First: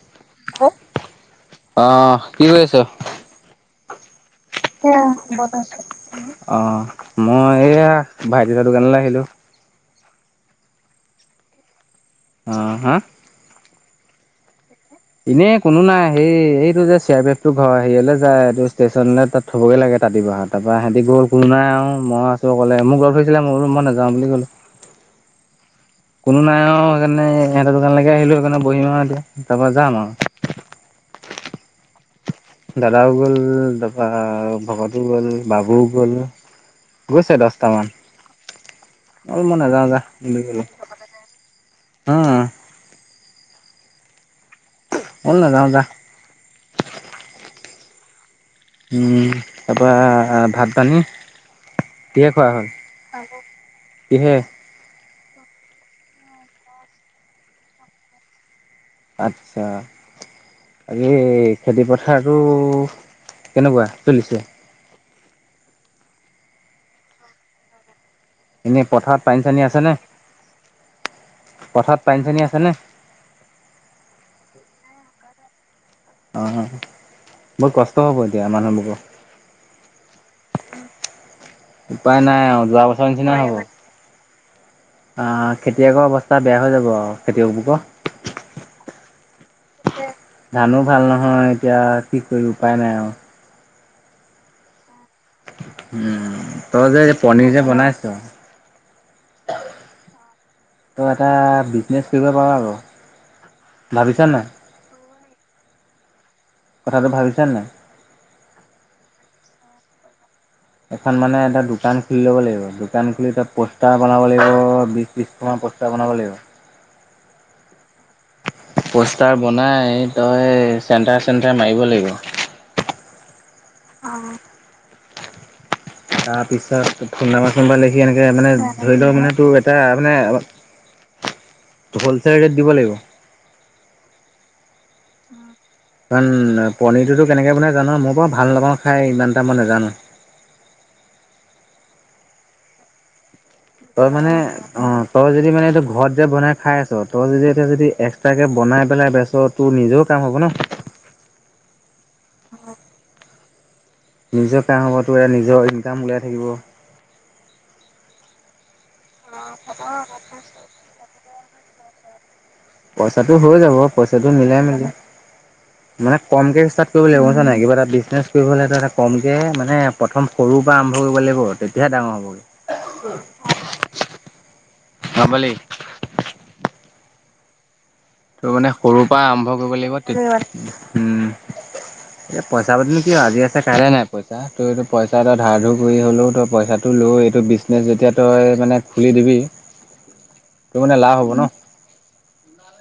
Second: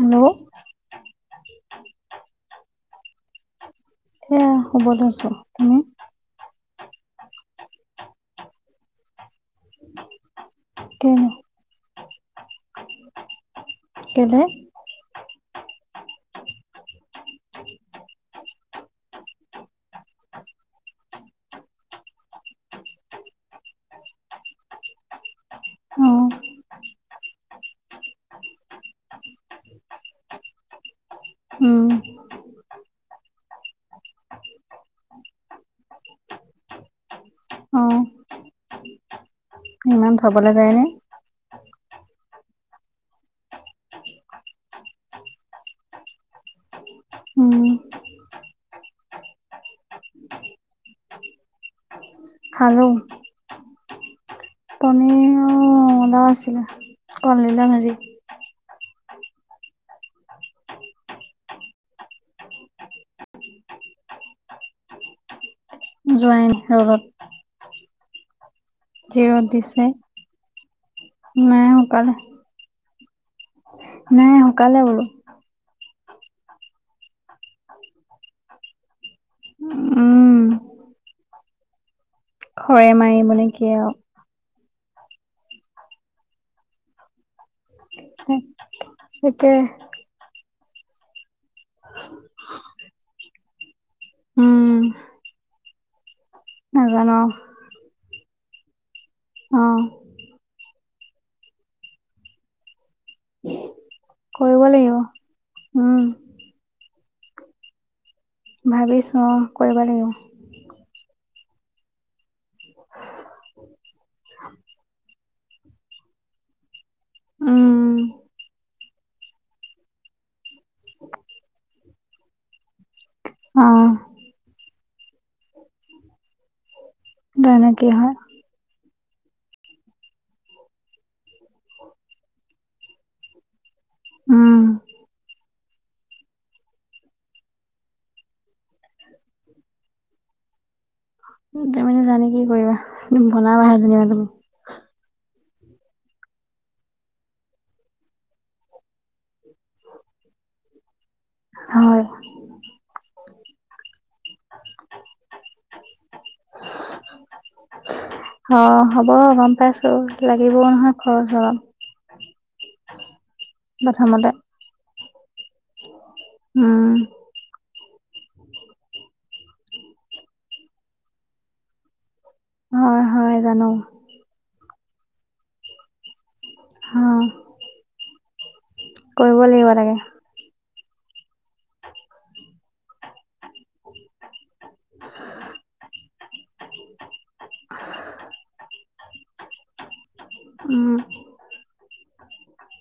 Hello অহ কি কৰি আছ এয়া শুব সেয়া লৈছো তুমি বনাইছো অ মই এয়া ভাইটি দাৰ দোকানলে আহিলো কেলে আহ হা কেলে এনেই কোনো নাই সেই এইটো যে চি আৰ পি এফটোৰ ঘৰ হেয়লৈ যায় এইটো ষ্টেচনলৈ তাত থ'বগৈ লাগে ৰাতিপোৱা [unintelligible] তাহতৰ পৰা সিহঁতে গল কোনো নাই আৰু মই আছো অকলে মোক লগ ধৈছিলে মোক মই বোলো নাযাওঁ বুলি ক'লো [unintelligible] [inaudible] কোনো নাই আৰু সেইকাৰণে ইহঁতেৰ দোকানলৈকে আহিলো সেইকাৰণে বহিম আৰু এতি তাৰ পা যাম আও [unintelligible] [unintelligible] [inaudible] উম দাদাও গ'ল তাৰপৰা ভকতো গ'ল বাবুও গ'ল গৈছে অ দছটামান মই বোলো নযাওঁ যা ইমান বুলি থবলৈ কলো যায়নে অহ মই নাজাওঁ যা উম তাৰ পৰা ভাত পানী কিহে খোৱা হল খালো খালো কিহে পনীৰ [unintelligible] আছিলে কলদিলৰ ভাঁজি আচ্ছা আজি খেতি পথাৰটো কেনেকুৱা চলিছে যোৱাই নাই ৰদত এনেই যি পথাৰত ৰ'দ পানী চানী আছে দিছে নে নাই পথাৰত শুকালে পানী চানী আছে নে নাই শুকালে আৰু অ বহু কষ্ট হ'ব এতিয়া মানুহবোৰৰ উম উপায় নাই অ যোৱা খৰে বছৰ নিচিনাই মাৰিবনে হ'ব কি আৰু অ খেতিয়কৰ অৱস্থা বেয়া হৈ যাব আৰু খেতিয়ক হে সেইটোৱে ধানো ভাল নহয় এতিয়া কি কৰিবি উপায় নাই আও উম উম তই যে নাজানো পনীৰ যে বনাইছ অ তই এটা বিজনেচ কৰিব পাও আক অ কৰিব লাগিব উম কথাটো ভাবিছানে নাই? ভাবিছো কৰিব লাগিব। এখন মানে এটা দোকান খুলি ল'ব লাগিব। দোকান খুলি তাত পোষ্টাৰ বনাব লাগিব- বিশখন মান পোষ্টাৰ বনাব লাগিব। উমঁ। পোষ্টাৰ বনাই তই চেণ্টাৰ চেণ্টাৰ মাৰিব লাগিব। উমঁ। তাৰপিছত ফোন নাম্বাৰ চুন জানো নাম্বাৰ কি লিখি হয় এনেকে মানে- ধৰি লওক মানে তোৰ এটা মানে- হ'লচেল ৰেট দিব লাগিব। উমঁ। কাৰণ পনীৰটোতো কেনেকে বনাই যান। মই টো ভাল নাপাওঁ খাই ইমানটা মই নাজানো। তুমি জানি কি কৰিবা। বনাবাহে যেনিবা তই তুমি মানে অঁ তই যদি- মানে এইটো ঘৰত যে বনাই খাই আছ, তই যদি এতিয়া যদি এক্সট্ৰাকে বনাই পেলাই বেছ তোৰ নিজও কাম হ'ব ন। ন। [unintelligible] হয়। নিজৰ কাম হব তো নিজৰ ইনকাম উলিয়াই থাকিব। অঁ হ'ব গম পাইছো লাগিবও নহয় খৰচ। [unintelligible] পইচাটো হৈ যাব পইচাটো প্ৰথমতে মিলাই মিলি। মানে কমকে উম ষ্টাৰ্ট কৰিব লাগিব গম পাইছা নাই কিবা এটা- বিজনেছ কৰিবলৈ এটা এটা কমকে মানে প্ৰথম সৰুৰ পৰা আৰম্ভ কৰিব লাগিব তেতিয়াহে ডাঙৰ হ'বগৈ। হয় হয় জানো। গম পালি। উমঁ। ত' মানে সৰুৰ পৰা আৰম্ভ কৰিব লাগিব তেতি- উমঁ এ পইচা পাতিনো কি আও আজি আছে কাইলে নাই। পইচা তই এইটো পইচা এটা ধাৰ ধুৰ কৰি হ'লেও তই পইচাটো লৈ এইটো বিজনেজ যেতিয়া তই মানে- খুলি দিবি ত উম মানে লাভ হ'ব ন।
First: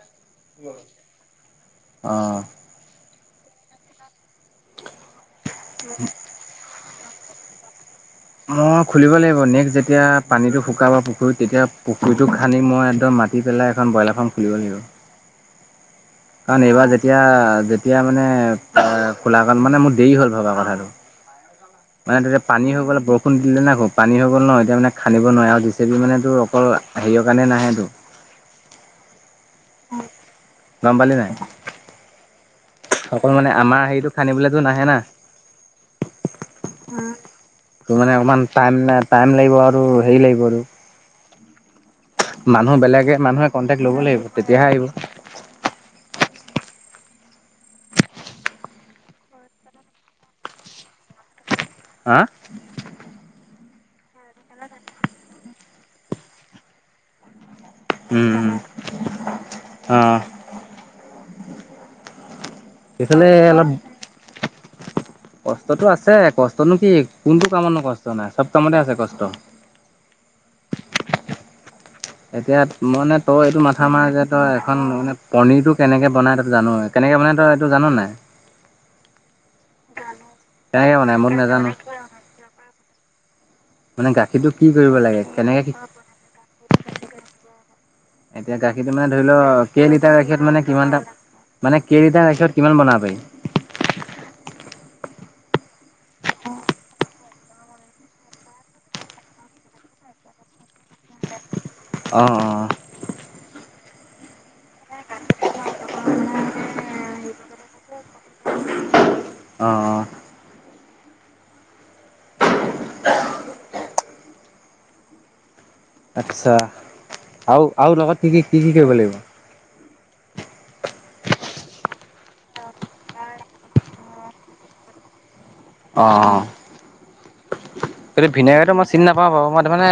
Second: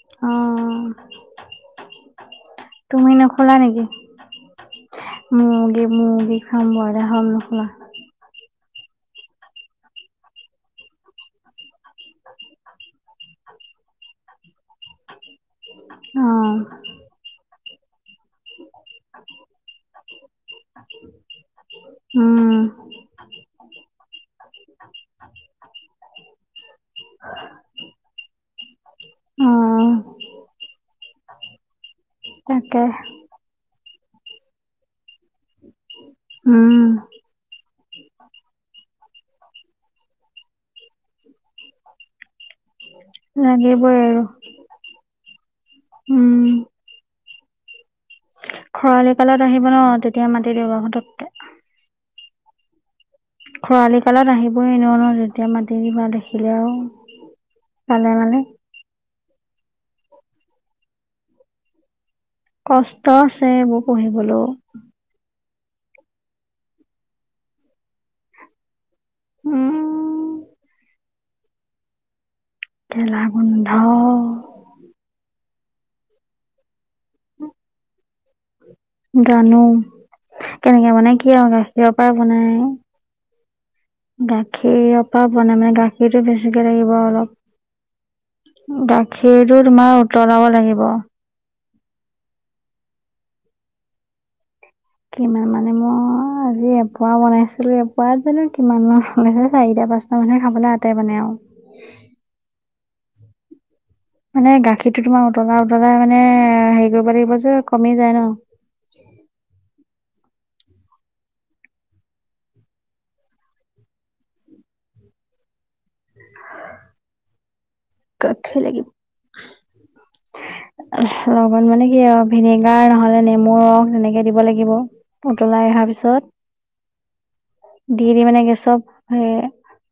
অঁ। অঁ। তুমি নোখোলা নেকি মুগী মুগী ফ্ৰাম ব্ৰইলা ফ্ৰাম নোখোলা মই খুলিব লাগিব, নেক্সট যেতিয়া পানীটো শুকাব পুখুৰীত তেতিয়া পুখুৰীটো খানি মই একদম মাটিত- দি পেলাই এখন ব্ৰইলাৰ ফাৰ্ম খুলিব লাগিব। [inaudible] অ কাৰণ এইবাৰ যেতিয়া যেতিয়া মানে এ খোলা কাল মানে মোৰ দেৰি হ'ল ভবা কথাটো। [inaudible] মানে ততিয়া পানী হৈ গ'লে বৰষুণ দিলে নাই খুব। পানী হৈ গ'ল ন এতিয়া মানে খানিব নোৱাৰে আৰু জেচেপি মানে তোৰ অকল- হেৰিয় কাৰণে নাহে টো। [inaudible] অ গম পালি নাই? তাকে অকল মানে আমাৰ হেৰিটো খান্দিবলৈতো নাহে না। উম ত মানে অকমান টাই টাইম লাগিব আৰু সেৰি লাগিব আৰু। মানুহ বেলেগে মানুহে কন্টেক্ট লাগিবই ল'ব লাগিব আৰু তেতিয়াহে আহিব। উম। খৰালি কালত আহিব ন তেতিয়া মাতি দিব পতককে। হা? খৰালি কালত আহিবই ন ন তেতিয়া মাতি দিবা দেখিলে আও। পালে মানে উম অ কষ্ট সেইফালে আছে এইবোৰ পঢ়িবলো কষ্টতটো আছে কষ্টনো কি কোনটো কামতো কষ্ট নাই চব কামতে আছে কষ্ট। ট উম এতিয়া মানে গেলা তই এইটো গোন্ধ মাথা মাৰ যে তই এখন মানে পনীৰটো কেনেকৈ বনাই তাত জানৈ। কেনেকৈ বনাই তই এইটো জান নাই? জানো কেনেকে বনাই কি আৰু গাখীৰৰ পৰা বনাই। মানে গাখীৰটো কি গাখীৰ কৰিব লাগে পা বনাই কেনেকে মানে কি গাখীৰটো বেছিকে লাগিব অলপ। এতিয়া গাখীৰটো মানে ধৰি লও কেই তোমাৰ লিটাৰ উতলাব গাখীৰত মানে লাগিব কিমানটা মানে কেইলিটাৰ গাখীৰৰ পৰা কিমান বনাব পাৰি কিমান মানে মই আজি এপোৱা বনাইছিলো এপোৱাত জানো কিমান মান হয় চাৰিটা দস্তা মানুহে খাবলৈ আটে মানে আও অ অ মানে গাখীৰটো তোমাৰ উতলাই উতলাই মানে হেৰি কৰিব লাগিব যে কমি যায় ন। [inaudible] অহ অহ আচ্ছা আৰু লগত কি কাক কি কি খাই কি লাগিব কৰিব লগত মানে কি আৰু ভিনেগাৰ নহলে নেমু ৰস এনেকে দিব লাগিব। উতলাই অহাৰ পিছত দি [inaudible] কিন্তু দি মানে ভিনেগাৰটো গেছত মই চিনি হে নাপাওঁ বাৰু মই তাৰমানে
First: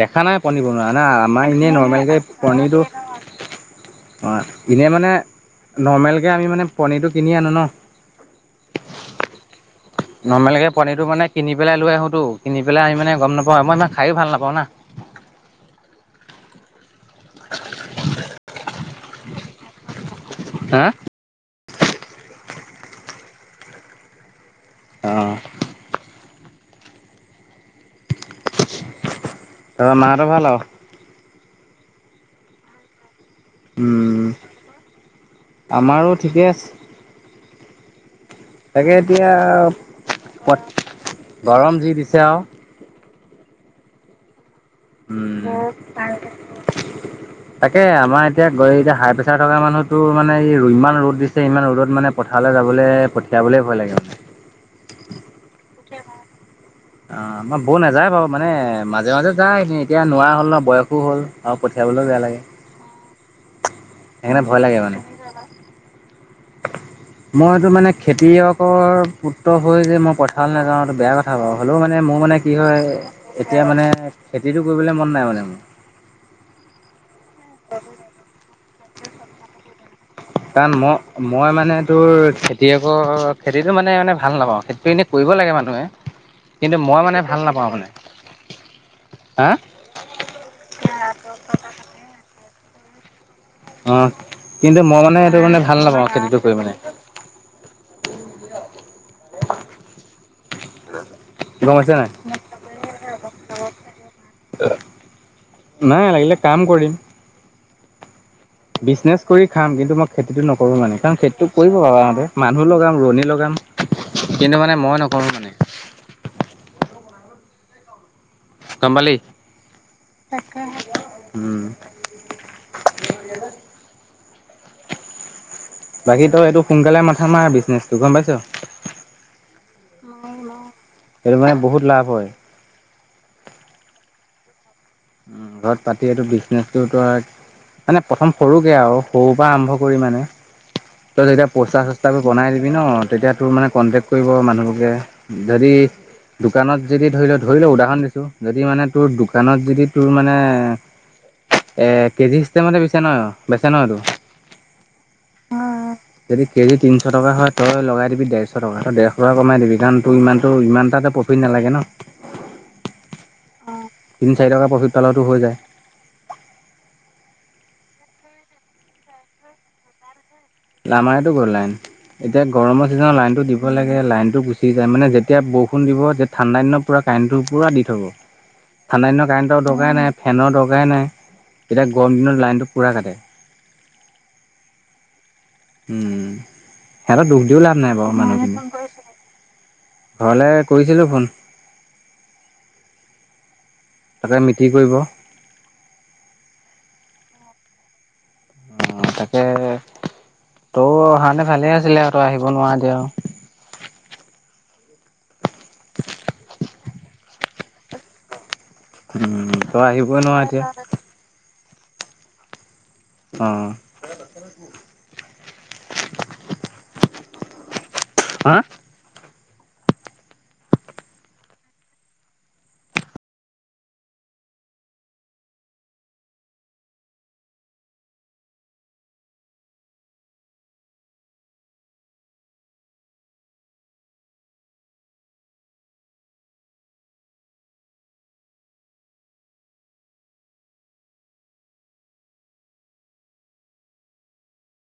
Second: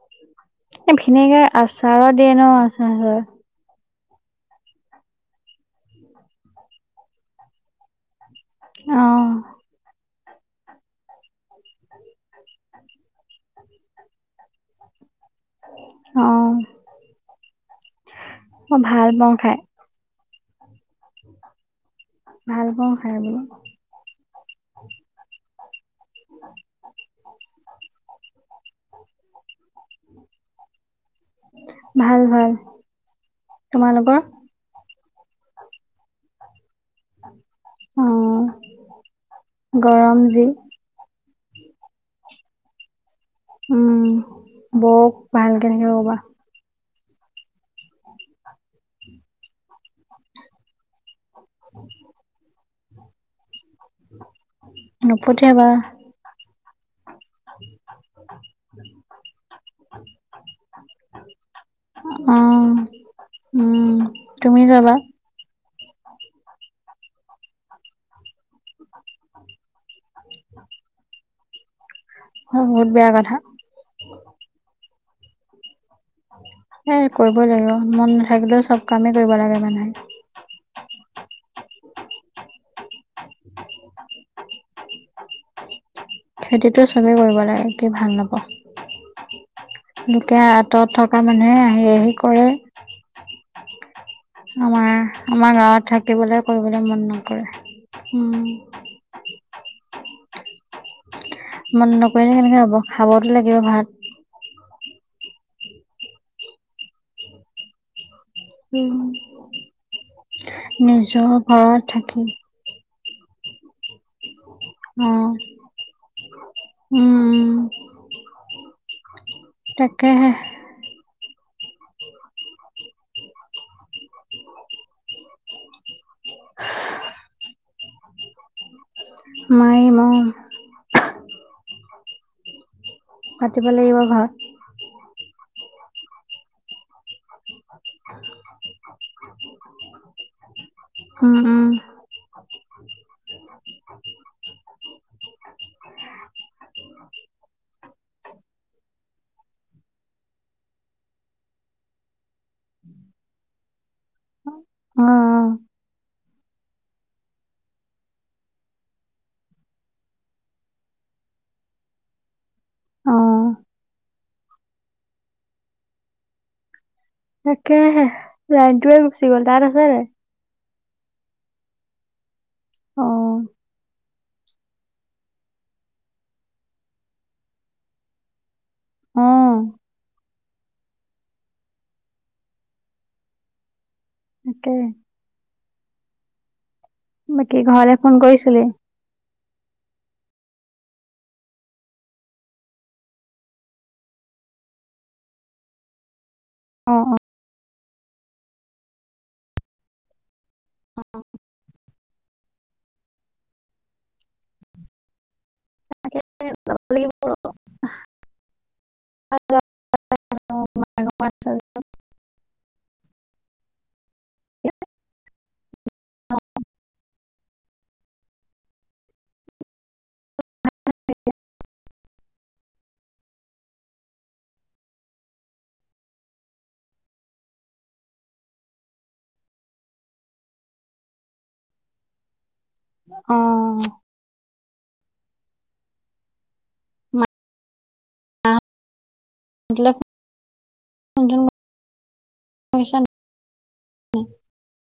দেখা নাই পনীৰ বনোৱা ন আমাৰ এনেই নৰ্মলকে আছে হয়। অ এনেই মানে নৰ্মেলকৈ আমি মানে পনীৰটো কিনি আনো ন। অ নৰ্মেলকে পনীটো মানে কিনি পেলাই লৈ আহো কিনি পেলাই আ মানে গম নাপাওঁ আ মই ইমান খায়ো ভাল নাপাওঁ না। অ [inaudible] মই ভাল পাওঁ খাই। হা ভাল পাওঁ খাই বুলো। আহ [inaudible] ত মাহতৰ ভাল আও? ভাল ভাল তোমালোকৰ উম আমাৰো ঠিকে আছে। অ তাকে এতিয়া গৰম যি প গৰম যি দিছে আৰু উম বৌক উম ভালকে থাকিব ভাল ক'বা তাকে আমাৰ এতিয়া গৈ এতিয়া হাই প্ৰেচাৰ থকা মানুহতো মানে ই ইমান ৰ'দ দিছে। ইমান ৰ'দত মানে পথাৰলৈ যাবলৈ পঠিয়াবলে ভয় লাগে আ। নপঠিয়াবা অ আমাৰ বৌ নাযায় বাৰু মানে মাজে মাজে যায় স এতিয়া নোৱাৰা হ'ল ন বয়সো হ'ল আৰু পঠিয়াবলৈ য [unintelligible] বেয়া লাগে। অ', উম সেইকাৰণে ভয় তুমি লাগে যাবা। মানে। [unintelligible] [inaudible] মইটো মানে খেতিয়কৰ পুত্ৰ হৈ যে মই পথাৰ নাযাওঁটো বেয়া কথা বাৰু। হ'লেও মানে মোৰ মানে কি বহুত হয় বেয়া কথা এতিয়া মানে খেতিতটো কৰিবলে মন নাই মানে মোৰ। সেই কৰিবই লাগিব মন নাথাকিলেও চব কামেই কৰিব লাগে মানে। কাৰণ মই মই মানে তোৰ খেতিয়কৰ খেতিতটো মানে মানে ভাল নাপাওঁ খেতি এনে কৰি। দিব লাগে মানুহে। কিন্তু খেতিটো মই চবেই মানে কৰিব ভাল নাপাওঁ লাগে মানে কি ভাল নাপাও। হা গোটে আঁতৰত থকা মানুহে আহি আহি কৰে। অ কিন্তু আমাৰ মই মানে এইটো মানে আমাৰ ভাল গাঁৱত নাপাওঁ খেতিটো থাকিবলৈ কৰি মানে কৰিবলৈ মন নকৰে। উম [unintelligible] [inaudible] মন পাইছা নাই নকৰিলে কেনেকে হব খাবতো লাগিব ভাত। নাই লাগিলে কাম কৰিম। উম, বিজনেচ কৰি খাম কিন্তু মই খেতিতটো নকৰো মানে কাৰণ নিজৰ খেতিতটো কৰিব ঘৰত থাকি পাৰাঁতে মানুহ লগা। ৰোৱনী লগাম কিন্তু ম মই অ নকৰোঁ মানে উম গম পালি তাকেহে উম বাকী তই এইটো সোনকালে মাথা মাৰ বিজনেচটো গম পাইছ। [unintelligible] মাৰি মহ সেইটো মানে বহুত লাভ হয়। পাতিব লাগিব ঘৰত। উ ঘৰত পাতি এইটো বিজনেচটোতো আৰু মানে প্ৰথম সৰুকে আৰু। সৰু পৰা আৰম্ভ কৰি মানে তই উম যেতিয়া পইচা উম চইচা কৰি বনাই দিলে। বি ন তেতিয়া তোৰ মানে কণ্টেক্ট কৰিব মানুহবোৰে যদি। দোকানত যদি ধৰি ল ধৰি লও উদাহৰণ দিছো যদি মানে তোৰ দোকানত যদি। তোৰ মানে এ কেজি চিষ্টেম বিছে ন বেচে নহ এইটো অ যদি কেজি তিনিশ টকা হয় তই লগাই দিবি ডেৰশ টকা তই ডেৰশ টকা কমাই দিবি কাৰণ তোৰ ইমানতটো ইমানটা [unintelligible] তে পপিত নালাগে ন। অ তিনি চাৰি টকা প্ৰফিট পালটো হৈ যায়। তাকেহে লাইনটো এ গুছি গ'ল তাত আছে নাই [unintelligible] আমাৰ এইয়াতো গ'ল লাইন এতিয়া গৰমৰ অ চিজনৰত লাইনতটো দিব লাগে লাইন টো গুচি যায় মানে যেতিয়া বৰষুণ দিব যেতিয়া ঠাণ্ডা দিনত পুৰা কাৰেণ্টটো পুৰা দি থ'ব। অ ঠাণ্ডাদিনত কাৰেণ্টৰ দৰকাৰেই নাই ফেনৰ দৰকাৰেই নাই এতিয়া গৰম দিনত লাইনটো পোৰা কাটে। [unintelligible] তাকে উম সিহঁতৰ দুখ বাকী দিও লাভ ঘৰলে নাই ফোন বাৰু কৰিছিলি মানুহখিনি ঘৰলৈ কৰিছিলো ফোন তাতে মিটি কৰিব। অ অ অ তাকে তৌ অহাতে ভালে আছ। আছিলে তই আহিব নোৱাৰ দিয় আৰু তোগ [unintelligible] উম তই আহিব নোৱাৰ অ এতিয়া মা ফোন অ', হা [unintelligible] অ ম উ [unintelligible] মল ম [unintelligible] ক [unintelligible]